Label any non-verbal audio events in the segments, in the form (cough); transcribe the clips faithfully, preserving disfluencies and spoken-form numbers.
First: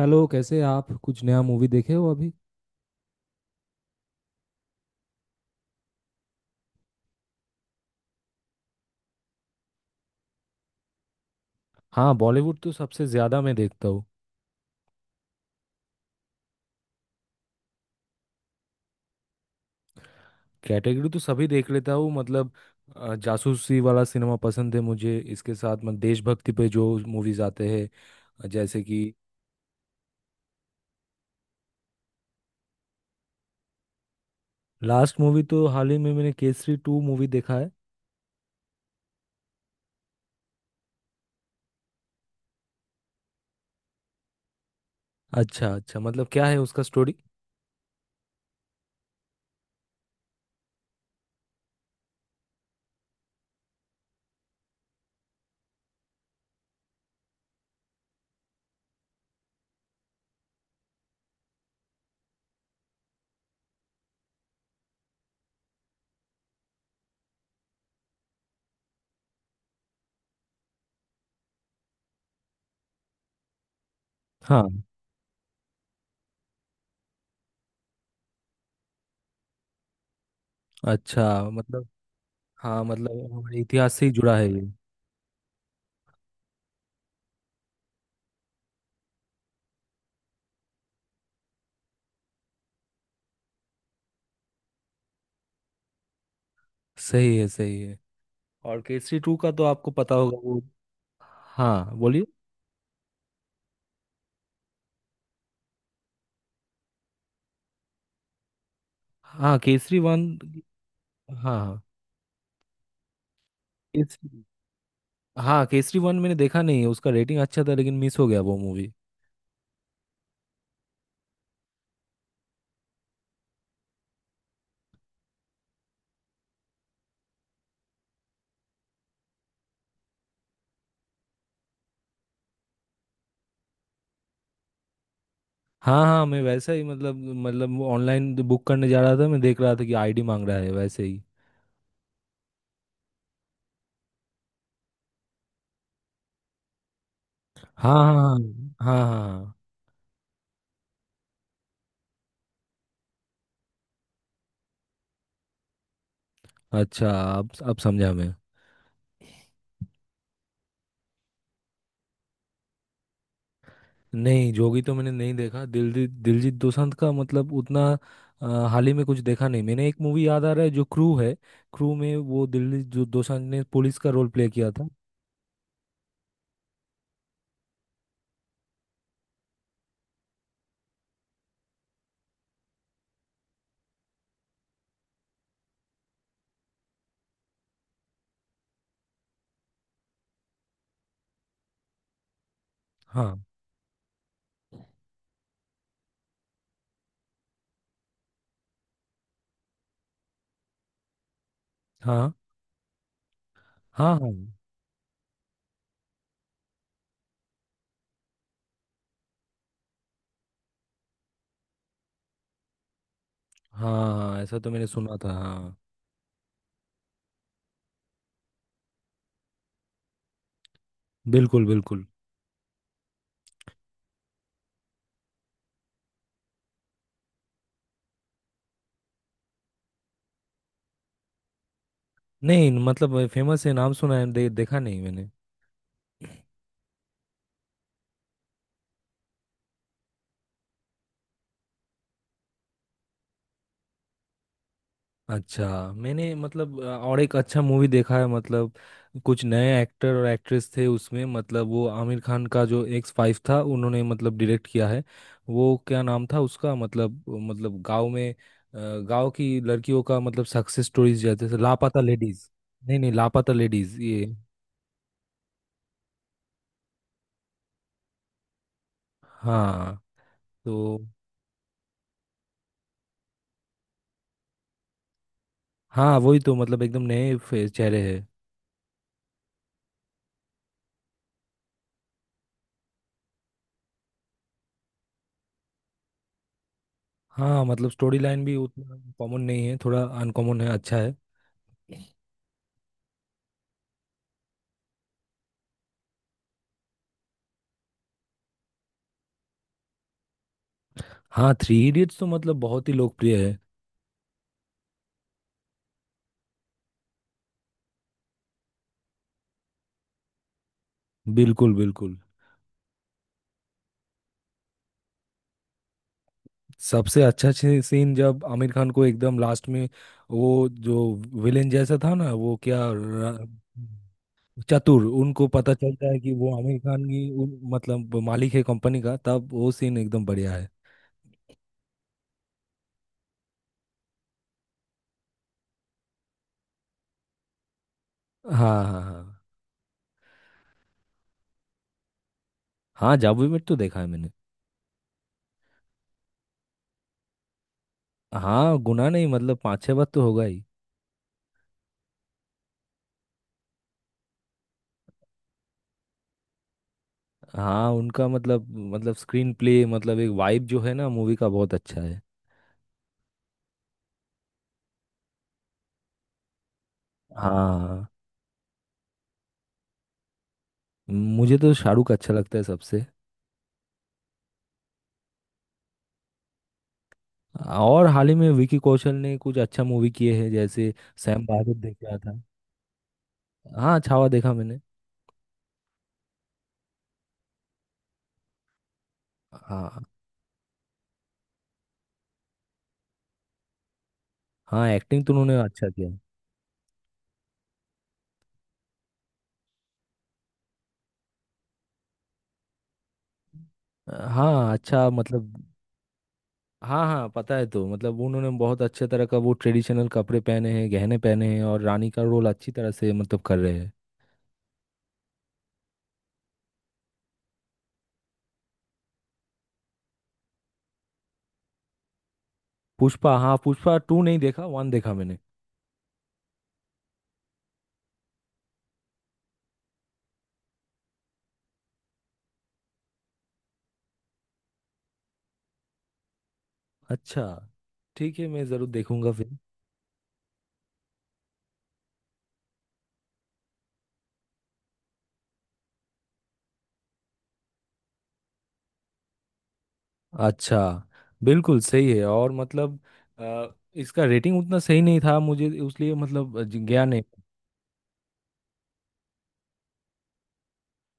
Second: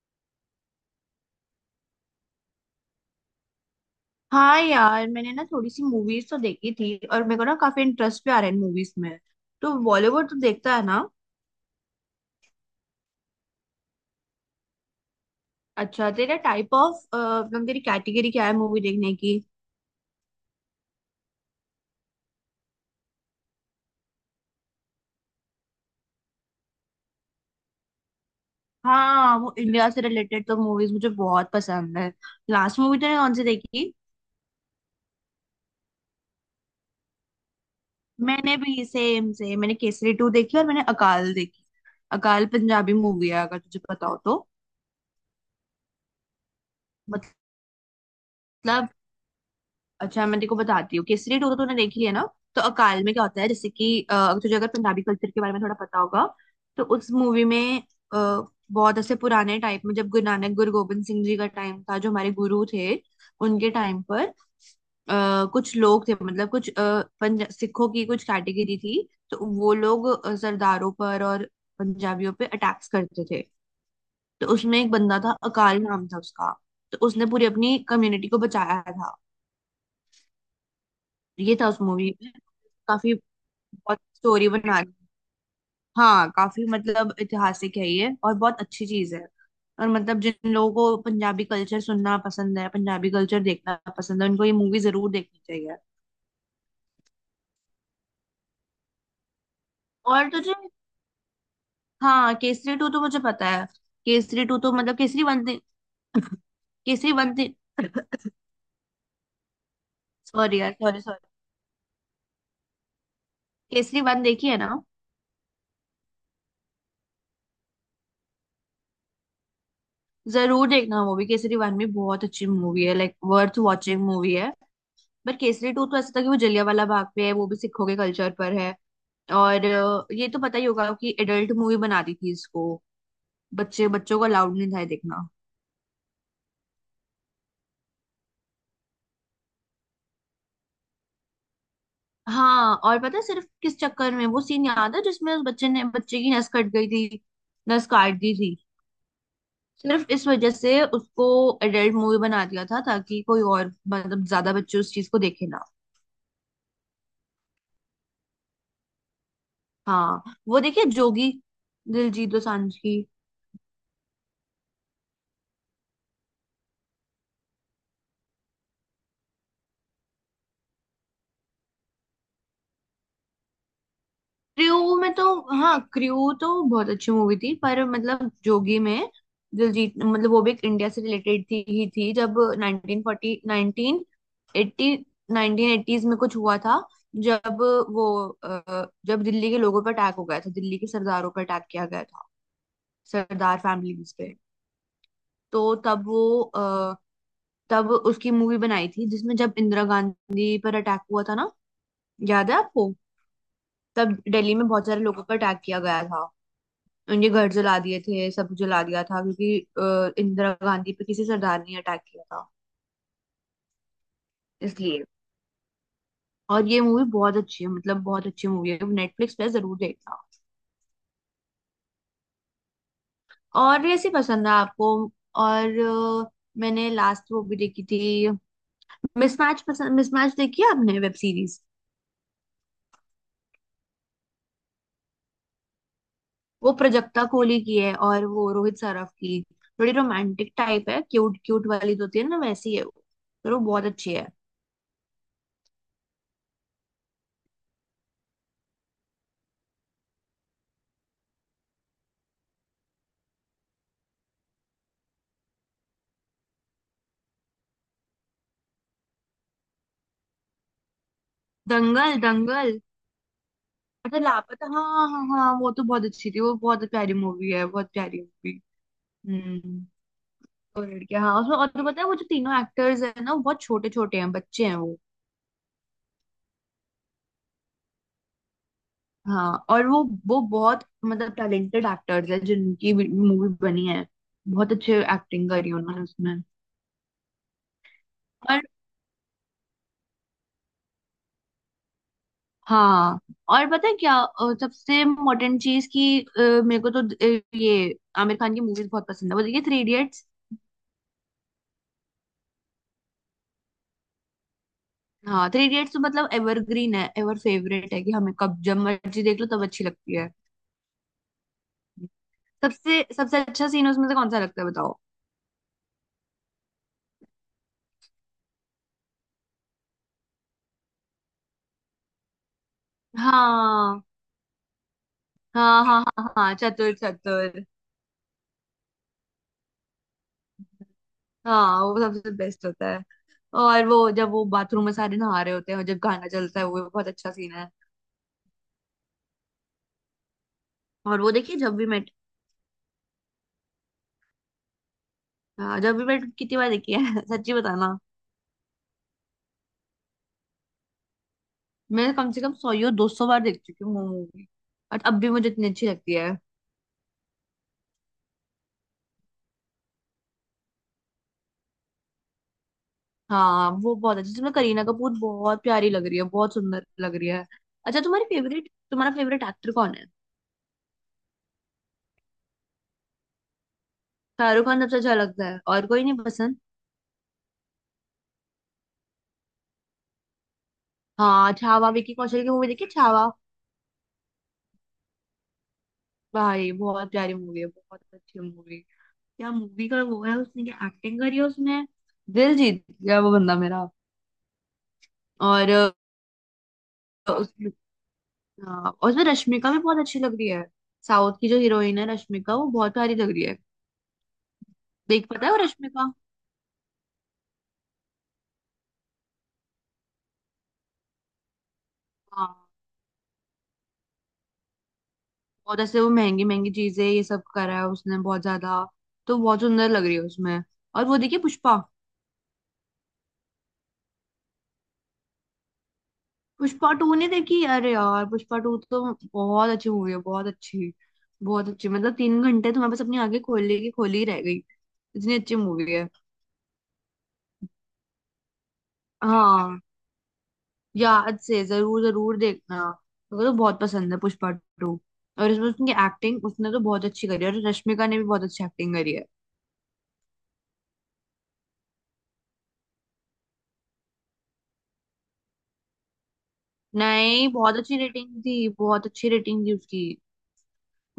Hello. कैसे हैं आप? कुछ नया मूवी देखे हो अभी? हाँ यार, मैंने ना थोड़ी सी मूवीज तो देखी थी और मेरे को ना काफी इंटरेस्ट भी आ रहा है मूवीज में। तो बॉलीवुड तो देखता है ना। हाँ, बॉलीवुड तो सबसे ज्यादा मैं देखता हूँ। अच्छा, तेरा टाइप ऑफ मतलब तेरी कैटेगरी क्या है मूवी देखने की। कैटेगरी तो सभी देख लेता हूँ मतलब। अ, जासूसी वाला सिनेमा पसंद है मुझे। इसके साथ मतलब देशभक्ति पे जो मूवीज आते हैं। जैसे कि। हाँ वो इंडिया से रिलेटेड तो मूवीज मुझे बहुत पसंद है। लास्ट मूवी तूने कौन सी देखी। लास्ट मूवी तो हाल ही में मैंने केसरी टू मूवी देखा है। मैंने भी सेम सेम, मैंने केसरी टू देखी और मैंने अकाल देखी। अकाल पंजाबी मूवी है अगर तुझे पता हो तो। अच्छा अच्छा, मतलब क्या है उसका स्टोरी? मतलब, अच्छा मैं तेको बताती हूँ, केसरी टू तो तूने देख लिया ना। तो अकाल में क्या होता है, जैसे कि अ, अगर तुझे, अगर पंजाबी कल्चर के बारे में थोड़ा पता होगा, तो उस मूवी में अ, बहुत ऐसे पुराने टाइप में जब गुरु नानक गुरु गोविंद सिंह जी का टाइम था, जो हमारे गुरु थे। उनके टाइम पर अ, कुछ लोग थे, मतलब कुछ अ, पंजा सिखों की कुछ कैटेगरी थी। तो वो लोग अ, सरदारों पर और पंजाबियों पे अटैक्स करते थे। तो उसमें हाँ। एक बंदा था, अकाल नाम था उसका। तो उसने पूरी अपनी कम्युनिटी को बचाया था। अच्छा। ये था उस मतलब। मूवी में। हाँ, काफी मतलब हमारे इतिहास बहुत से ही जुड़ा स्टोरी है ये। बना। हाँ काफी मतलब ऐतिहासिक है ये, और बहुत अच्छी चीज है। और मतलब जिन लोगों को पंजाबी कल्चर सुनना पसंद है, पंजाबी कल्चर देखना पसंद है, उनको ये मूवी जरूर देखनी चाहिए। सही है, सही है। और केसरी टू का तो आपको पता और होगा तुझे। वो। हाँ, बोलिए। हाँ केसरी टू तो मुझे पता है। केसरी टू तो मतलब केसरी वन दे- केसरी वन। हाँ, केसरी वन। सॉरी यार, सॉरी, सॉरी। हाँ। हाँ। केसरी वन केसरी। देखी है ना। हाँ, केसरी वन मैंने देखा नहीं है। उसका रेटिंग अच्छा था, लेकिन मिस हो गया वो मूवी। जरूर देखना मूवी, केसरी वन भी बहुत अच्छी मूवी है, लाइक वर्थ वॉचिंग मूवी है। बट केसरी टू तो ऐसा था कि वो जलियांवाला बाग पे है, वो भी सिखों के कल्चर पर है। और अ, ये तो पता ही होगा कि एडल्ट मूवी बना दी थी इसको। बच्चे, बच्चों को अलाउड नहीं था ये देखना। हाँ हाँ, मैं वैसा ही मतलब। मतलब ऑनलाइन बुक करने जा रहा था, मैं देख रहा था कि आईडी मांग रहा है वैसे ही। हाँ और पता है, सिर्फ किस चक्कर में, वो सीन याद है जिसमें उस बच्चे ने, बच्चे की नस कट गई थी, नस हाँ काट दी हाँ थी। हाँ हाँ। हाँ सिर्फ इस वजह से उसको एडल्ट मूवी बना दिया था, ताकि कोई और मतलब ज्यादा बच्चे उस चीज को देखे ना। हाँ। अच्छा। अब अब समझा मैं। हाँ वो देखिए जोगी, दिलजीत दोसांझ की। नहीं, जोगी तो मैंने नहीं देखा। दिलजीत दिलजीत दोसांझ का मतलब उतना। अ, हाल ही में कुछ देखा नहीं मैंने। एक मूवी याद आ रहा है जो क्रू है। क्रू में वो दिलजीत, जो दोसांझ ने पुलिस का रोल प्ले किया था। क्रू में तो, हाँ क्रू तो बहुत अच्छी मूवी थी, पर मतलब जोगी में दिलजीत, मतलब वो भी एक इंडिया से रिलेटेड थी ही थी, जब nineteen forty nineteen eighty nineteen eighties में कुछ हुआ था, जब वो अ, जब दिल्ली के लोगों पर अटैक हो गया था, दिल्ली के सरदारों पर अटैक किया गया था, हाँ सरदार फैमिलीज पे। तो तब वो अ, तब उसकी मूवी बनाई थी, जिसमें जब इंदिरा गांधी पर अटैक हुआ था ना, हाँ याद है आपको। हाँ तब हाँ। दिल्ली हाँ में बहुत सारे लोगों पर अटैक किया गया था, उनके घर जला दिए थे, सब जला दिया था, क्योंकि अ, इंदिरा गांधी पे किसी सरदार ने अटैक किया था, हाँ, ऐसा तो मैंने इसलिए। सुना था हाँ। और ये मूवी बहुत अच्छी है, मतलब बहुत अच्छी मूवी है, नेटफ्लिक्स पे जरूर देखना। बिल्कुल बिल्कुल। और ऐसी पसंद है आपको। और अ, मैंने लास्ट वो भी देखी थी, मिसमैच। पसंद मिसमैच देखी है आपने वेब सीरीज। नहीं, मतलब फेमस है, नाम सुना है, दे, देखा नहीं मैंने। वो प्रजक्ता कोहली की है और वो रोहित सराफ की। थोड़ी रोमांटिक टाइप है, क्यूट क्यूट वाली जो होती है ना, वैसी है वो। पर वो बहुत अच्छी है। अच्छा। मैंने मतलब अ, और एक अच्छा मूवी देखा है मतलब। कुछ नए एक्टर और एक्ट्रेस थे उसमें, मतलब वो आमिर खान का जो एक्स फाइव था, उन्होंने मतलब डायरेक्ट किया है। वो क्या नाम था उसका मतलब मतलब गांव में, अ, गांव की लड़कियों का मतलब सक्सेस स्टोरीज, जैसे से लापता दंगल लेडीज। दंगल। नहीं नहीं, लापता लेडीज अच्छा ये। लापता, हाँ हाँ हाँ, वो तो बहुत अच्छी थी, वो बहुत प्यारी मूवी है, बहुत प्यारी मूवी। हम्म। हाँ। तो। और लड़कियां हाँ उसमें, और तो पता है वो जो तीनों एक्टर्स हैं ना वो बहुत छोटे छोटे हैं, बच्चे हैं वो। हाँ, वही तो मतलब एकदम नए फे- चेहरे हैं। हाँ और वो वो बहुत मतलब टैलेंटेड एक्टर्स हैं जिनकी मूवी बनी है। बहुत अच्छे एक्टिंग करी उन्होंने उसमें। हाँ, मतलब स्टोरी लाइन भी और उतना कॉमन नहीं है, थोड़ा अनकॉमन है, अच्छा है। हाँ और पता है क्या, अ, सबसे इम्पोर्टेंट चीज की, मेरे को तो अ, ये आमिर खान की मूवीज बहुत पसंद है। वो देखिए थ्री। हाँ, थ्री इडियट्स तो मतलब बहुत ही लोकप्रिय है। हाँ थ्री इडियट्स तो मतलब एवरग्रीन है, एवर फेवरेट है कि हमें कब जब मर्जी देख लो तब अच्छी लगती है। बिल्कुल बिल्कुल। सबसे सबसे अच्छा सीन उसमें से कौन सा लगता है बताओ। सबसे अच्छा सी- सीन जब आमिर खान को एकदम लास्ट में, वो जो विलेन जैसा था ना, वो क्या र- हाँ चतुर, उनको पता हाँ हाँ चलता है कि हाँ हाँ, वो आमिर चतुर खान की उन- चतुर। मतलब मालिक है कंपनी का, तब वो सीन एकदम बढ़िया है। हाँ वो सबसे बेस्ट होता है। और वो जब वो बाथरूम में सारे नहा रहे होते हैं और जब गाना चलता है, वो भी बहुत अच्छा सीन है। हाँ हाँ हाँ और वो देखिए जब भी मेट। हाँ। जादू में तो देखा है मैंने। हाँ, जब भी मेट कितनी बार देखी है (laughs) सच्ची बताना। हाँ, गुना नहीं, मतलब पाँच छह बार तो होगा ही। मैं कम से कम सौ या दो सौ बार देख चुकी हूँ मूवी। और अब भी मुझे इतनी अच्छी लगती है। हाँ, उनका मतलब, मतलब स्क्रीन प्ले मतलब एक वाइब जो है ना मूवी का, बहुत अच्छा है। हाँ वो बहुत अच्छी, जिसमें करीना कपूर बहुत प्यारी लग रही है, बहुत सुंदर लग रही है। अच्छा हाँ। तुम्हारी फेवरेट, तुम्हारा फेवरेट एक्टर कौन है। मुझे तो शाहरुख अच्छा लगता है सबसे। शाहरुख खान सबसे अच्छा लगता है, और कोई नहीं पसंद। और हाल ही में विकी कौशल ने कुछ अच्छा मूवी किए हैं, जैसे सैम हाँ बहादुर छावा, देख विकी रहा था। कौशल की मूवी देखी, छावा। हाँ, छावा देखा मैंने। भाई बहुत प्यारी मूवी है, बहुत अच्छी मूवी। क्या मूवी का हाँ। वो है, उसने क्या एक्टिंग करी है उसमें। दिल जीत गया वो बंदा मेरा। हाँ, एक्टिंग तो उन्होंने और अ, अच्छा किया। उसमें, हाँ, और उसमें रश्मिका भी बहुत अच्छी लग रही है। साउथ की जो हीरोइन है रश्मिका, वो बहुत प्यारी लग रही है। हाँ अच्छा, देख पता है मतलब। वो रश्मिका। हाँ हाँ, पता है। तो मतलब उन्होंने बहुत अच्छे तरह का वो ट्रेडिशनल कपड़े पहने हैं, गहने पहने हैं, और रानी का हाँ रोल अच्छी तरह से मतलब कर रहे हैं। और जैसे वो महंगी महंगी चीजें ये सब करा है उसने, बहुत ज्यादा। तो बहुत सुंदर लग रही है उसमें। और वो देखिए पुष्पा। पुष्पा, हाँ, पुष्पा टू नहीं देखा, वन देखा मैंने। पुष्पा टू नहीं देखी, अरे यार पुष्पा टू तो बहुत अच्छी मूवी है, बहुत अच्छी, बहुत अच्छी। मतलब तीन घंटे तुम्हारे पास अपनी आंखें खोलने की खोली ही रह गई। इतनी अच्छी मूवी है। अच्छा। ठीक है, मैं ज़रूर देखूंगा फिर। हाँ, याद से जरूर जरूर देखना। मेरे को तो बहुत पसंद है पुष्पा टू। और इसमें उसकी एक्टिंग, उसने तो बहुत अच्छी करी है, और रश्मिका ने भी बहुत अच्छी एक्टिंग करी है। अच्छा। बिल्कुल सही है, और मतलब अ, इसका रेटिंग उतना सही नहीं था मुझे, उसलिए मतलब ज- गया नहीं। नहीं, बहुत अच्छी रेटिंग थी, बहुत अच्छी रेटिंग थी उसकी।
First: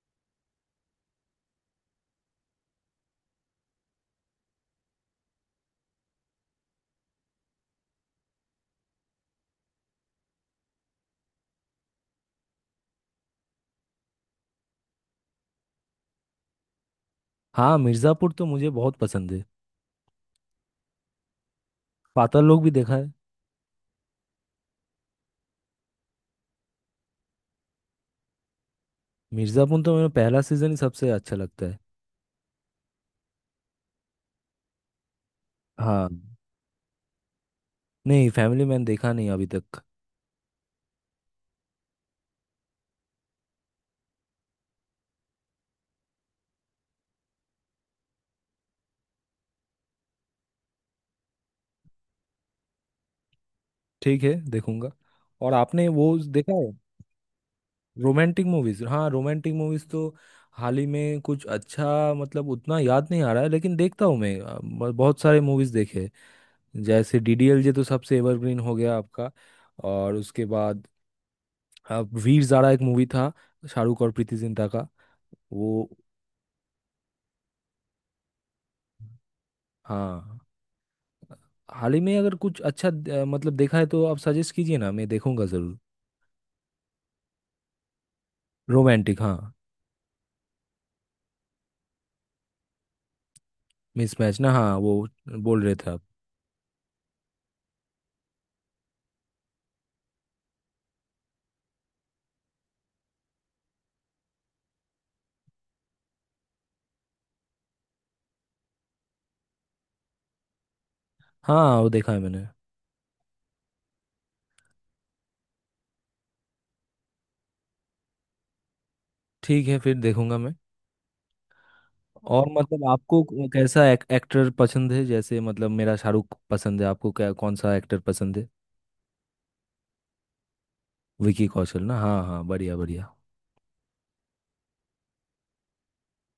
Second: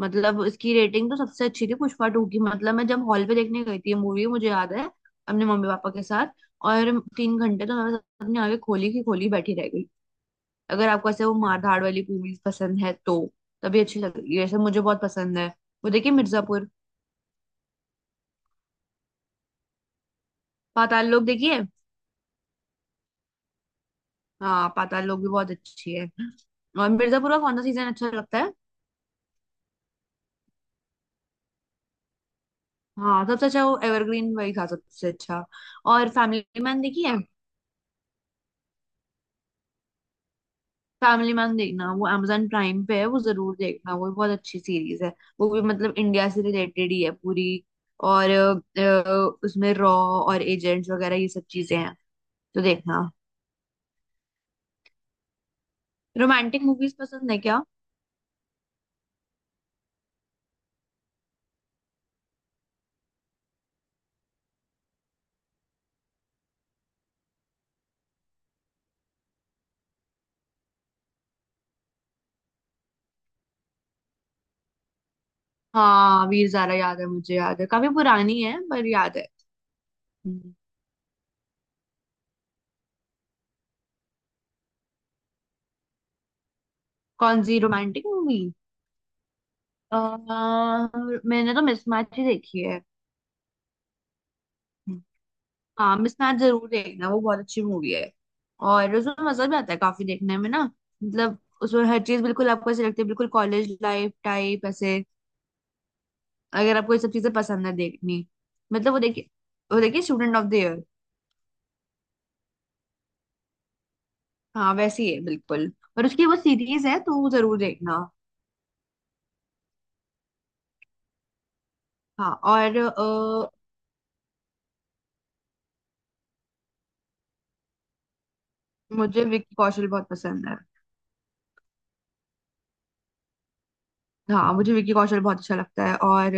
मतलब इसकी रेटिंग तो सबसे अच्छी थी पुष्पा टू की। मतलब मैं जब हॉल पे देखने गई थी ये मूवी, मुझे याद है, अपने मम्मी पापा के साथ। और तीन घंटे तो मैं अपने आगे खोली की खोली बैठी रह गई। अगर आपको ऐसे वो मारधाड़ वाली मूवीज पसंद है तो तभी अच्छी लगेगी, वैसे मुझे बहुत पसंद है। वो देखिए मिर्जापुर। हाँ, मिर्ज़ापुर तो मुझे बहुत पसंद है। पाताल लोक देखिए। पाताल लोक भी देखा है। हाँ पाताल लोक भी बहुत अच्छी है। और मिर्जापुर का कौन सा सीजन अच्छा लगता है। मिर्ज़ापुर तो मेरा पहला सीज़न ही सबसे अच्छा लगता है। हाँ सबसे अच्छा, वो एवरग्रीन वही था सबसे अच्छा। हाँ। और फैमिली मैन देखिए। नहीं, फैमिली मैन देखा नहीं अभी तक। फैमिली मैन देखना, वो amazon प्राइम पे है, वो जरूर देखना, वो बहुत अच्छी सीरीज है। वो भी मतलब इंडिया से रिलेटेड ही है पूरी। और अ, अ, उसमें रॉ और एजेंट्स वगैरह ये सब चीजें हैं, तो देखना। ठीक है, देखूंगा। और आपने वो देखा रोमांटिक है? मूवीज पसंद है क्या। रोमांटिक मूवीज, हाँ रोमांटिक मूवीज तो हाल ही में कुछ अच्छा मतलब उतना याद नहीं आ रहा है, लेकिन देखता हूँ मैं। अ, ब- बहुत सारे मूवीज देखे। जैसे डी डी एल जे तो सबसे एवरग्रीन हो गया आपका। और उसके बाद अ, वीर ज़ारा एक मूवी था, शाहरुख और प्रीति जिंटा का। वो। हाँ वीर ज़ारा याद है, मुझे याद है, काफी पुरानी है पर याद है। हाँ। हम्म। हाल ही में अगर कुछ अच्छा अ, मतलब देखा है, तो आप सजेस्ट कीजिए ना, मैं देखूंगा जरूर। कौन सी रोमांटिक मूवी। रोमांटिक, हाँ। मैंने तो मिसमैच ही देखी मिसमैच ना, हाँ वो है। बोल रहे थे हाँ आप। मिसमैच जरूर देखना, वो बहुत अच्छी मूवी है। और उसमें मजा भी आता है काफी देखने में ना। मतलब उसमें हर चीज बिल्कुल आपको ऐसे लगती है, बिल्कुल कॉलेज लाइफ टाइप ऐसे। अगर आपको ये सब चीजें पसंद है देखनी, मतलब वो देखिए, वो देखिए स्टूडेंट ऑफ द ईयर। हाँ, वो देखा है मैंने। हाँ वैसी है बिल्कुल। और उसकी वो सीरीज है, तो वो जरूर देखना। ठीक है, फिर देखूंगा मैं। हाँ और और मतलब आपको अ, क- कैसा एक, एक्टर पसंद है? जैसे मतलब मेरा शाहरुख पसंद है, आपको क्या कौन सा एक्टर पसंद है? मुझे विक्की कौशल बहुत पसंद है। विकी कौशल ना, हाँ हाँ, बढ़िया बढ़िया। हाँ मुझे विक्की कौशल बहुत अच्छा लगता है। और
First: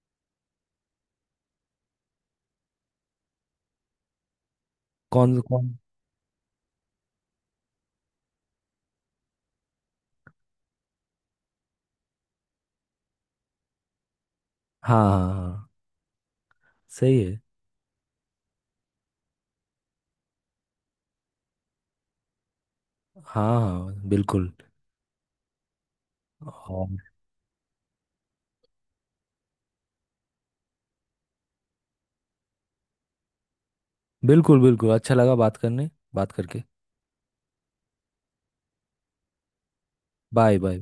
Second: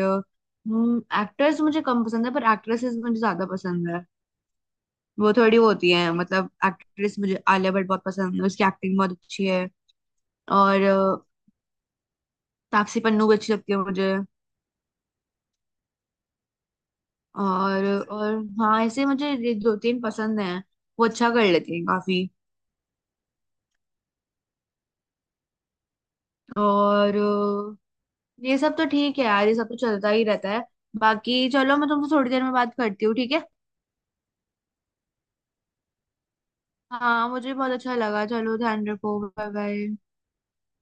एक्टर्स मुझे कम पसंद है, पर एक्ट्रेसेस मुझे ज्यादा पसंद है। वो कौन थोड़ी वो कौन? होती है, मतलब एक्ट्रेस मुझे आलिया भट्ट बहुत पसंद है, उसकी एक्टिंग बहुत अच्छी है। और अ, तापसी पन्नू भी अच्छी लगती है मुझे। हाँ हाँ हाँ। सही है। और और हाँ ऐसे मुझे ये दो तीन पसंद हैं, वो अच्छा कर लेती हैं काफी। हाँ हाँ, बिल्कुल। और। और अ, ये सब तो ठीक है यार, ये सब तो चलता ही रहता है। बाकी चलो, मैं तुमसे थोड़ी देर में बात करती हूँ, ठीक है। बिल्कुल बिल्कुल, अच्छा लगा बात करने बात करके। हाँ मुझे बहुत अच्छा लगा, चलो ध्यान रखो, बाय बाय। Bye bye.